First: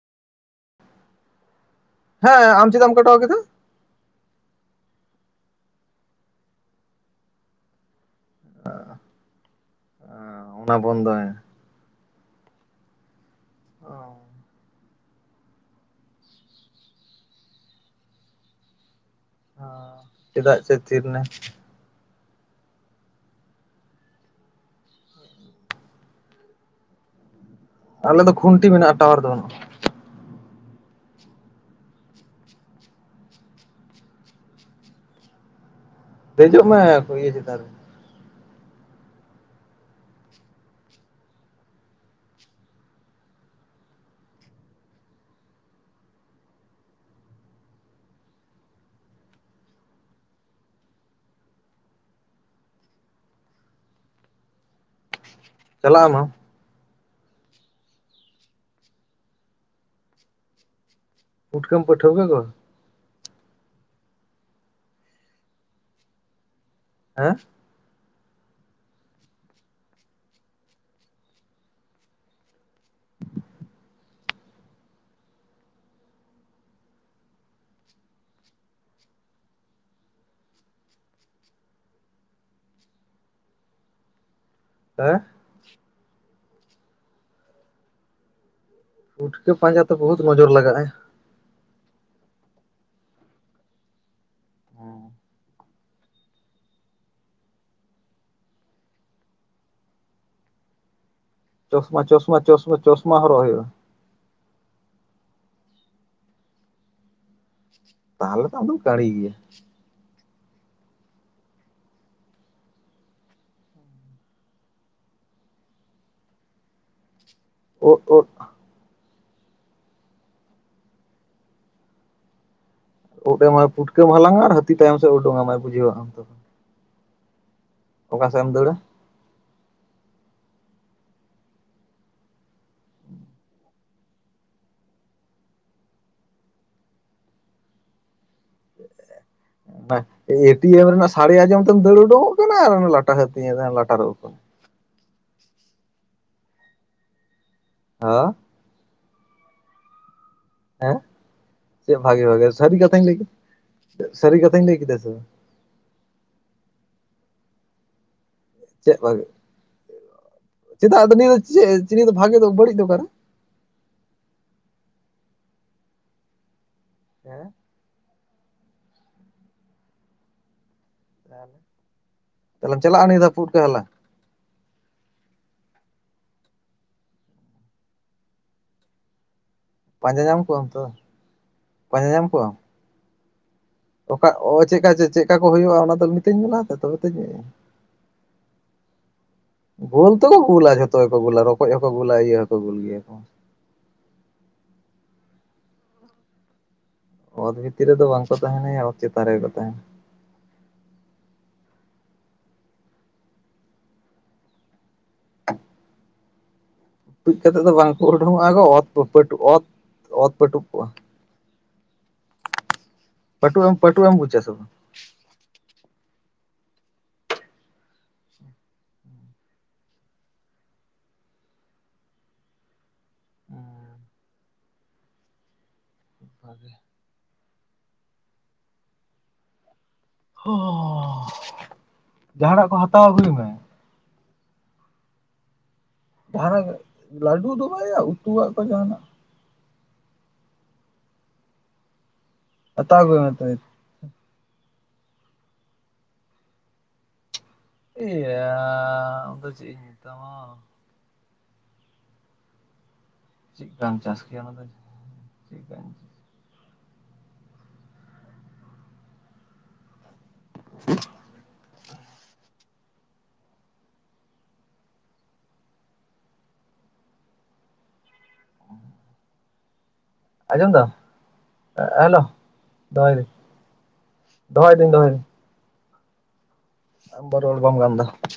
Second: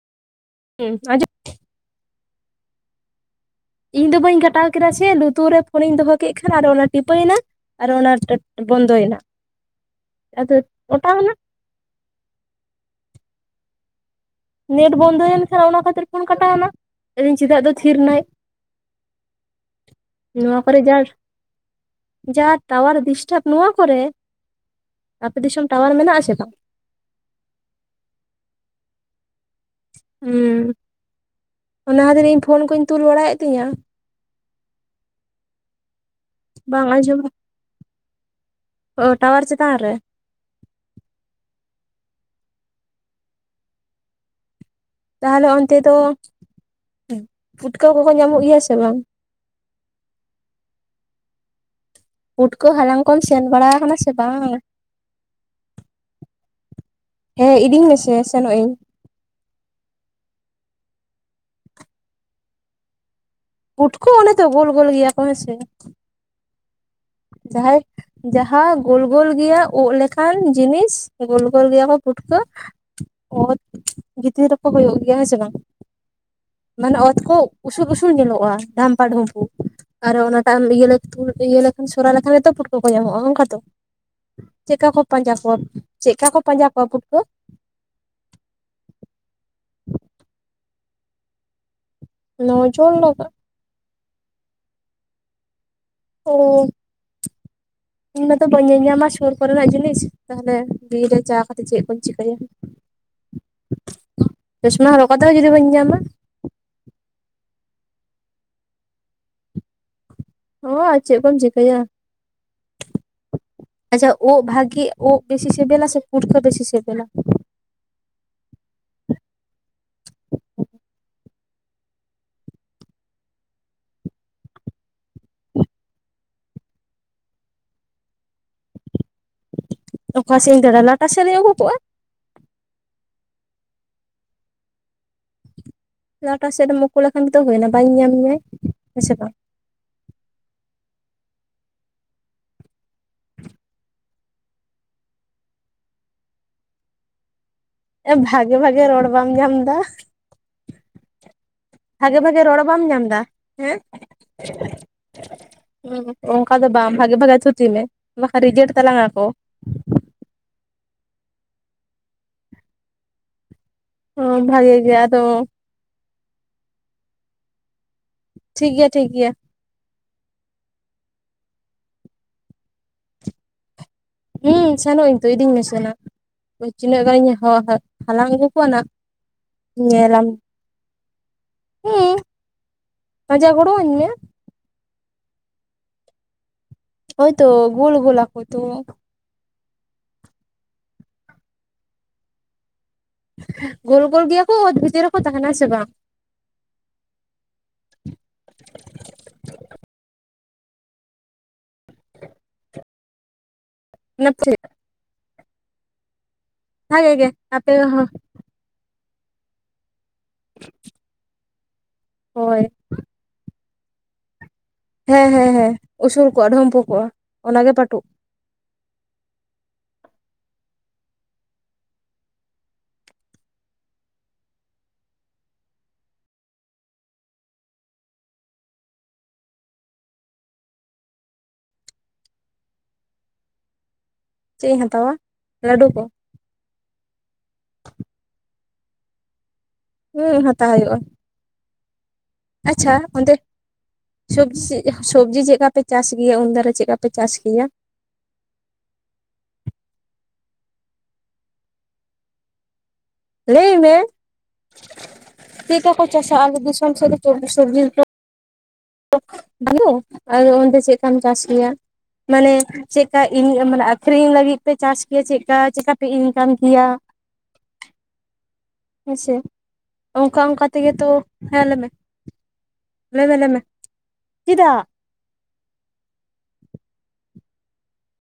ᱦᱮᱸ ᱟᱸᱡᱚ ᱦᱮᱸ ᱟᱢ ᱪᱮᱫᱟᱢ ᱠᱟᱴᱟᱣ ᱠᱮᱫᱟ? ᱤᱧ ᱫᱚ ᱵᱟᱹᱧ ᱠᱟᱴᱟᱣ ᱠᱮᱫᱟ ᱥᱮ, ᱞᱩᱛᱩᱨ ᱨᱮ ᱯᱷᱳᱱᱤᱧ ᱫᱚᱦᱚ ᱠᱮᱫ ᱠᱷᱟᱱ ᱟᱨ ᱚᱱᱟ ᱴᱤᱯᱟᱹᱣ ᱮᱱᱟ᱾ ᱟᱨᱚ ᱚᱱᱟ ᱴᱚᱴ [unintelligible] ᱵᱚᱱᱫᱚᱭᱮᱱᱟ ᱟᱫᱚ ᱚᱱᱟ ᱚᱴᱟᱝ ᱮᱱᱟ᱾ ᱵᱚᱱᱫᱚᱭᱮᱱᱟ᱾ ᱚ ᱱᱮᱴ ᱵᱚᱱᱫᱚᱭᱮᱱ ᱠᱷᱟᱱ ᱚᱱᱟ ᱠᱷᱟᱹᱛᱤᱨ ᱯᱷᱳᱱ ᱠᱟᱴᱟᱣ ᱮᱱᱟ ᱟᱫᱚᱧ ᱪᱮᱫᱟᱜ ᱫᱚ ᱛᱷᱤᱨ ᱮᱱᱟᱭ᱾ ᱱᱚᱣᱟ ᱪᱮᱫᱟᱜ ᱠᱚ ᱪᱚ ᱨᱮ ᱛᱷᱤᱨ ᱡᱟᱨ ᱮᱱᱟ ᱡᱟ ᱴᱟᱣᱟᱨ ᱰᱤᱥᱴᱟᱵ ᱱᱚᱣᱟ ᱠᱚᱨᱮ, ᱟᱯᱮ ᱫᱤᱥᱚᱢ ᱴᱟᱣᱟᱨ ᱢᱮᱱᱟᱜ ᱟᱥᱮ ᱵᱟᱝ? ᱟᱞᱮ ᱫᱚ ᱠᱷᱩᱱᱴᱤ ᱢᱮᱱᱟᱜᱼᱟ ᱴᱟᱣᱟᱨ ᱫᱚ ᱵᱟᱹᱱᱩᱜᱼᱟ᱾ ᱦᱩᱸ ᱚᱱᱟ ᱠᱷᱟᱹᱛᱤᱨ ᱤᱧ ᱯᱷᱳᱱ ᱠᱚᱧ ᱛᱩᱞ ᱵᱟᱲᱟᱭᱮᱫ ᱛᱤᱧᱟ᱾ ᱫᱮᱡᱚᱜ ᱢᱮ ᱵᱟᱝ ᱠᱩᱭᱟ. ᱪᱮᱛᱟᱱ ᱨᱮ ᱚ ᱴᱟᱣᱟᱨ ᱪᱮᱛᱟᱱ ᱨᱮ? ᱛᱟᱦᱚᱞᱮ ᱚᱱᱛᱮ ᱫᱚ ᱯᱩᱴᱠᱟᱹᱣ ᱠᱚᱠᱚ ᱧᱟᱢᱚᱜ ᱜᱮᱭᱟ ᱥᱮ ᱵᱟᱝ? ᱯᱩᱴᱠᱟᱹ ᱦᱟᱞᱟᱝ ᱠᱚᱢ ᱥᱮᱱ ᱵᱟᱲᱟ ᱟᱠᱟᱱᱢ ᱥᱮ ᱵᱟᱝ? ᱪᱟᱞᱟᱜ ᱟᱢ? ᱦᱮᱸ ᱤᱫᱤᱧ ᱢᱮᱥᱮ ᱥᱮᱱᱚᱜ ᱤᱧ᱾ ᱯᱩᱴᱠᱟ. ᱢ ᱯᱚᱹ ᱴᱷᱟ. ᱣᱠᱟ. ᱠᱚᱣᱟ? ᱯᱩᱴᱠᱟᱹ ᱚᱱᱮ ᱛᱚ ᱜᱳᱞ ᱜᱳᱞ ᱜᱮᱭᱟ ᱠᱚ ᱦᱮ ᱥᱮ? ᱦᱮᱸ ᱡᱟᱦᱟᱭᱠ ᱡᱟᱦᱟᱸ ᱜᱳᱞ ᱜᱳᱞ ᱜᱮᱭᱟ ᱩᱜ ᱞᱮᱠᱟᱱ ᱡᱤᱱᱤᱥ ᱜᱳᱞ ᱜᱳᱞ ᱜᱮᱭᱟ ᱠᱚ ᱯᱩᱴᱠᱟᱹ, ᱚᱫ ᱵᱷᱤᱤᱛᱤᱨ ᱨᱮᱠᱚ ᱦᱩᱭᱩᱜ ᱜᱮᱭᱟ ᱦᱮᱸ ᱥᱮ ᱵᱟᱝ? ᱢᱟᱱᱮ ᱚᱛ ᱠᱚ ᱩᱥᱩᱞ ᱩᱥᱩᱞ ᱧᱮᱞᱚᱜᱼᱟ ᱰᱷᱟᱢᱯᱟ ᱰᱷᱩᱢᱯᱳ᱾ ᱟᱨᱚ ᱚᱱᱟᱴᱟᱜ ᱟᱢ ᱤᱭᱟᱹ ᱞᱟᱹᱠ ᱛᱷᱩᱞ ᱤᱭᱟᱹ ᱞᱟᱹᱠ᱾ ᱥᱚᱨᱟ ᱞᱮᱠᱷᱟᱱ ᱜᱮᱛᱚ ᱯᱩᱴᱠᱟᱹ ᱠᱚ ᱧᱟᱢᱚᱜᱼᱟ ᱦᱝᱠᱟ ᱛᱚ, ᱪᱮᱫᱠᱟ ᱠᱚ ᱦᱮᱸ ᱯᱟᱸᱡᱟ ᱠᱚᱣᱟ? ᱪᱮᱫ ᱠᱟ ᱠᱚ ᱯᱟᱸᱡᱟ ᱠᱚᱣᱟ ᱯᱩᱴᱠᱟᱹ? ᱯᱩᱴᱠᱟᱹ ᱯᱟᱸᱡᱟ ᱛᱚ ᱵᱚᱦᱩᱛ ᱱᱚᱡᱚᱨ ᱞᱟᱜᱟᱜᱼᱟ᱾ ᱱᱚᱡᱚᱨ ᱞᱟᱜᱟᱜ ᱦᱮᱸ ᱚᱻ ᱤᱧ ᱢᱟᱛᱚ ᱵᱟᱹᱧ ᱧᱮ-ᱧᱟᱢᱟ ᱥᱩᱨ ᱠᱚᱨᱮᱱᱟᱜ ᱡᱤᱱᱤᱥ ᱛᱟᱦᱚᱞᱮ ᱵᱤᱨ ᱨᱮ ᱪᱟ ᱠᱟᱛᱮ ᱪᱮᱫ ᱠᱚᱧ ᱪᱚᱥᱢᱟ ᱪᱤᱠᱟᱹᱭᱟ ᱪᱚᱥᱢᱟ ᱪᱚᱥᱢᱟ ᱪᱚᱥᱢᱟ ᱦᱚᱨᱚᱜ ᱦᱚᱭᱚᱜ-ᱟ᱾ ᱪᱚᱥᱢᱟ ᱦᱚᱨᱚᱜ ᱠᱟᱛᱮ ᱦᱚᱸ ᱡᱩᱫᱤ ᱵᱟᱹᱧ ᱧᱟᱢᱟ? ᱛᱟᱦᱚᱞᱮ ᱛᱚ ᱟᱫᱚᱢ ᱠᱟᱲᱤ ᱜᱤᱭᱟ᱾ ᱚ ᱟᱨ ᱪᱮ ᱠᱚᱢ ᱪᱤᱠᱟᱹᱭᱟ? ᱟᱪᱪᱷᱟ ᱳᱜ ᱵᱷᱟᱜᱤ ᱳᱜ ᱵᱮᱥᱤ ᱥᱮᱵᱮᱞᱟ ᱥᱮ ᱯᱩᱴᱠᱟᱹ ᱵᱮᱥᱤ ᱥᱮᱵᱮᱞᱟ? ᱳᱫ ᱳᱫ ᱳᱫ ᱮᱢ ᱯᱩᱴᱠᱟᱹᱢ ᱦᱟᱞᱟᱝ-ᱟ ᱟᱨ ᱦᱟᱹᱛᱤ ᱛᱟᱭᱚᱢ ᱥᱮᱫ ᱳᱰᱳᱝ ᱟᱢᱟᱭ ᱵᱩᱡᱷᱟᱹᱣ ᱦᱟᱸᱜ ᱟᱢ ᱛᱚ᱾ ᱚᱠᱟ ᱥᱮᱫ ᱮᱢ ᱫᱟᱹᱲᱟ? ᱚᱠᱟ ᱥᱮᱫ ᱤᱧ ᱫᱟᱹᱲᱟ ᱞᱟᱴᱟ ᱥᱮᱫ ᱨᱤᱧ ᱳᱠᱳ ᱠᱚᱜᱼᱟ᱾ ᱞᱟᱴᱟ ᱥᱮᱫ ᱨᱮᱢ ᱩᱠᱩ ᱞᱮᱠᱷᱟᱱ ᱜᱮᱛᱚ ᱦᱩᱭᱱᱟ, ᱵᱟᱭ ᱧᱮ-ᱧᱟᱢ ᱢᱮᱭᱟᱭ, ᱦᱮᱸᱥᱮ ᱵᱟᱝ? ᱵᱟᱦ ᱮᱴᱤᱭᱮᱢ ᱨᱮᱱᱟᱜ ᱥᱟᱹᱲᱤ ᱟᱸᱡᱚᱢ ᱛᱮᱢ ᱫᱟᱹᱲ ᱩᱰᱩᱠᱚᱜ ᱠᱟᱱᱟ ᱟᱨ ᱩᱱᱤ ᱞᱟᱴᱟ ᱦᱟᱹᱛᱤ ᱧᱮᱞᱛᱮ ᱞᱟᱴᱟ ᱨᱮᱢ ᱳᱠᱳᱱ᱾ ᱮ ᱦᱮᱸ ᱵᱷᱟᱜᱮ ᱵᱷᱟᱜᱮ ᱨᱚᱲ ᱵᱟᱢ ᱧᱟᱢ ᱫᱟ? ᱦᱮᱸ ᱪᱮᱫ ᱵᱷᱟᱜᱮ ᱵᱷᱟᱜᱮ ᱨᱚᱲ ᱥᱟᱹᱨᱤ ᱵᱟᱢ ᱧᱟᱢ ᱠᱟᱛᱷᱟᱧ ᱞᱟᱹᱭ ᱮᱫᱟ ᱠᱮᱫᱟ, ᱦᱮᱸ ᱥᱟᱹᱨᱤ ᱠᱟᱛᱷᱟᱧ ᱞᱟᱹᱭ ᱠᱮᱫᱟ ᱥᱮ᱾ ᱚᱱᱠᱟ ᱫᱚ ᱵᱟᱝ ᱵᱷᱟᱜᱮ ᱵᱷᱟᱜᱮ ᱛᱷᱩᱛᱤ ᱢᱮ ᱵᱟᱠᱷᱟᱱ ᱨᱤᱡᱮᱴ ᱪᱮᱫ ᱛᱟᱞᱟᱝ ᱵᱷᱟᱜᱮ ᱟᱠᱚ᱾ ᱪᱮᱫᱟᱜ ᱟᱫᱚ ᱱᱤᱭᱟᱹ ᱫᱚ ᱪᱮᱫ ᱱᱤᱭᱟᱹ ᱫᱚ ᱵᱷᱟᱜᱮ ᱫᱚ ᱵᱟᱹᱲᱤᱡ ᱫᱚ ᱚᱠᱟᱨᱮ? ᱚᱸ ᱵᱷᱟᱜᱮ ᱜᱮ ᱟᱫᱚ᱾ ᱦᱮᱸ ᱴᱷᱤᱠ ᱜᱤᱭᱟ ᱴᱷᱤᱠ ᱜᱤᱭᱟ᱾ ᱛᱟᱦᱚᱞᱮ ᱛᱟᱦᱚᱞᱮᱢ ᱪᱟᱞᱟᱜᱼᱟ ᱱᱤᱭᱟᱹ ᱫᱷᱟᱣ ᱯᱩᱴᱠᱟᱹ ᱦᱟᱞᱟᱝ? ᱦᱩᱸ ᱥᱮᱱᱚᱜ ᱤᱧ ᱛᱚ ᱤᱫᱤᱧ ᱢᱮᱥᱮᱱᱟ᱾ ᱛᱤᱱᱟᱹᱜ ᱜᱟᱱᱤᱧ ᱦᱚ ᱦᱟ ᱦᱟᱞᱟᱝ ᱟᱹᱜᱩ ᱠᱚᱣᱟ ᱱᱟᱜ᱾ ᱯᱟᱸᱡᱟ ᱧᱮᱞᱟᱢ, ᱧᱟᱢ ᱠᱚᱣᱟᱢ ᱛᱚ ᱯᱟᱸᱡᱟ ᱦᱩᱸ ᱧᱟᱢ ᱠᱚᱣᱟᱢ ᱯᱟᱸᱡᱟ ᱜᱚᱲᱚ ᱟᱹᱧ ᱢᱮ᱾ ᱚᱠᱟ ᱚ ᱪᱮᱫᱠᱟ ᱪᱮᱫ ᱪᱮᱫᱠᱟ ᱠᱚ ᱦᱩᱭᱩᱜᱼᱟ ᱚᱱᱟ ᱫᱚ ᱢᱤᱛᱟᱹᱧ ᱞᱟᱦᱟᱛᱮ᱾ ᱛᱚᱵᱮ ᱛᱚᱧ ᱦᱳᱭ ᱛᱚ ᱜᱩᱞ ᱜᱩᱞ ᱟᱠᱩ ᱛᱚ᱾ ᱜᱳᱞ ᱛᱚ ᱜᱩᱞᱟ ᱡᱷᱚᱛᱚ ᱜᱮᱠᱚ ᱜᱩᱞᱟ ᱨᱚᱠᱚᱡ ᱦᱚᱸᱠᱚ ᱜᱩᱞᱟ ᱤᱭᱟᱹ ᱦᱚᱸᱠᱚ ᱜᱩᱞ ᱜᱮᱭᱟ ᱠᱚ᱾ ᱜᱳᱞ ᱜᱳᱞ ᱜᱮᱭᱟ ᱠᱚ ᱚᱛ ᱵᱷᱤᱛᱤᱨ ᱨᱮᱠᱚ ᱛᱟᱸᱦᱮᱱᱟ ᱥᱮ ᱵᱟᱝ? ᱚᱛ ᱵᱷᱤᱛᱤᱨ ᱨᱮᱫᱚ ᱵᱟᱝᱠᱚ ᱛᱟᱸᱦᱮᱱᱟᱭᱟ ᱚᱛ ᱪᱮᱛᱟᱱ ᱨᱮᱜᱮ ᱠᱚ ᱛᱟᱸᱦᱮᱱᱟ᱾ ᱱᱟᱹᱯ ᱪᱷᱮᱫᱟ [inaudible] ᱵᱷᱟᱜᱮ ᱜᱮ ᱴᱩᱡ ᱠᱟᱛᱮ ᱟᱯᱮ ᱫᱚ ᱵᱟᱝᱠᱚ ᱦᱚᱸ ᱩᱰᱩᱝᱚᱜᱼᱟ ᱜᱚ ᱚᱛ ᱯᱟᱹᱯᱟᱹᱴ ᱚᱛ ᱚᱛ ᱯᱟᱹᱴᱩᱵ ᱠᱚᱜᱼᱟ᱾ ᱦᱳᱭ ᱯᱟᱹᱴᱩ ᱮᱢ ᱯᱟᱹᱴᱩ ᱮᱢ ᱵᱩᱪᱷᱟ ᱥᱮ ᱵᱟᱝ? ᱦᱮᱸ ᱦᱮᱸ ᱦᱮᱸ ᱩᱥᱩᱞ ᱠᱚᱜᱼᱟ ᱰᱷᱳᱢᱯᱳ ᱠᱚᱜᱼᱟ ᱚᱱᱟᱜᱮ ᱯᱟᱹᱴᱩᱜ᱾ ᱟᱜᱮ ᱦᱚ ᱡᱟᱦᱟᱱᱟᱜ ᱠᱚ ᱦᱟᱛᱟᱣ ᱟᱹᱜᱩᱭ ᱢᱮ᱾ ᱪᱮᱜ ᱤᱧ ᱦᱟᱛᱟᱣᱟ ᱞᱟᱹᱰᱩ ᱠᱚ [inaudible] ᱞᱟᱹᱰᱩ ᱫᱚ ᱵᱟᱭᱭᱟ ᱩᱛᱩᱣᱟᱜ ᱠᱚ ᱡᱟᱦᱟᱸᱱᱟᱜ᱾ ᱩᱸᱜ ᱦᱟᱛᱟᱣ ᱦᱩᱭᱩᱜᱼᱟ᱾ ᱟᱪᱪᱷᱟ ᱦᱟᱛᱟᱣ ᱟᱹᱜᱩᱭ ᱢᱮ ᱚᱱᱛᱮ ᱛᱚᱵᱮ ᱥᱚᱵᱡᱤ ᱥᱚᱵᱡᱤ ᱪᱮᱜ ᱠᱟᱯᱮ ᱪᱟᱥ ᱜᱮᱭᱟ, ᱩᱱ ᱫᱟᱨᱟ ᱪᱮᱜ ᱠᱟᱯᱮ ᱪᱟᱥ ᱠᱮᱭᱟ? ᱮᱭᱟᱻ ᱟᱫᱚ ᱪᱮᱫ ᱤᱧ ᱢᱮᱛᱟᱢᱟ, ᱪᱮᱜ ᱞᱟᱹᱭ ᱢᱮ ᱠᱟᱢ ᱪᱟᱥ ᱠᱮᱭᱟ ᱚᱱᱟ ᱫᱚ, ᱪᱮᱜ ᱠᱟᱢ? ᱥᱟᱠ ᱫᱤᱥᱚᱢ ᱥᱮᱫ [inaudible] [inaudible] ᱚᱰᱮ ᱪᱮᱜ ᱠᱟᱢ ᱪᱟᱥ ᱠᱮᱭᱟ? ᱢᱟᱱᱮ ᱪᱮᱜᱠᱟ ᱤᱱ ᱢᱟᱱᱮ ᱟᱠᱷᱨᱤᱧ ᱞᱟᱹᱜᱤᱫ ᱯᱮ ᱪᱟᱥ ᱠᱮᱭᱟ, ᱪᱮᱜᱠᱟ ᱪᱮᱜᱠᱟ ᱯᱮ ᱤᱱᱠᱟᱢ ᱠᱮᱭᱟ? [unintelligible] ᱦᱮᱥᱮ ᱚᱱᱠᱟ ᱚᱱᱠᱟ ᱟᱸᱡᱚᱢ ᱫᱟᱢ ᱛᱮᱜᱮ ᱛᱚ ᱦᱮᱸ ᱞᱟᱹᱭ ᱢᱮ ᱦᱮᱞᱳ ᱫᱚᱦᱚᱭ ᱫᱟᱹᱧ ᱞᱟᱹᱭ ᱢᱮ ᱞᱟᱹᱭ ᱢᱮ᱾ ᱫᱚᱦᱚᱭ ᱪᱮᱫᱟᱜ ᱫᱤᱹᱧ ᱫᱚᱦᱚᱭ ᱫᱤᱹᱧ ᱟᱢ ᱨᱚᱲ ᱵᱟᱢ ᱜᱟᱱ ᱫᱟ᱾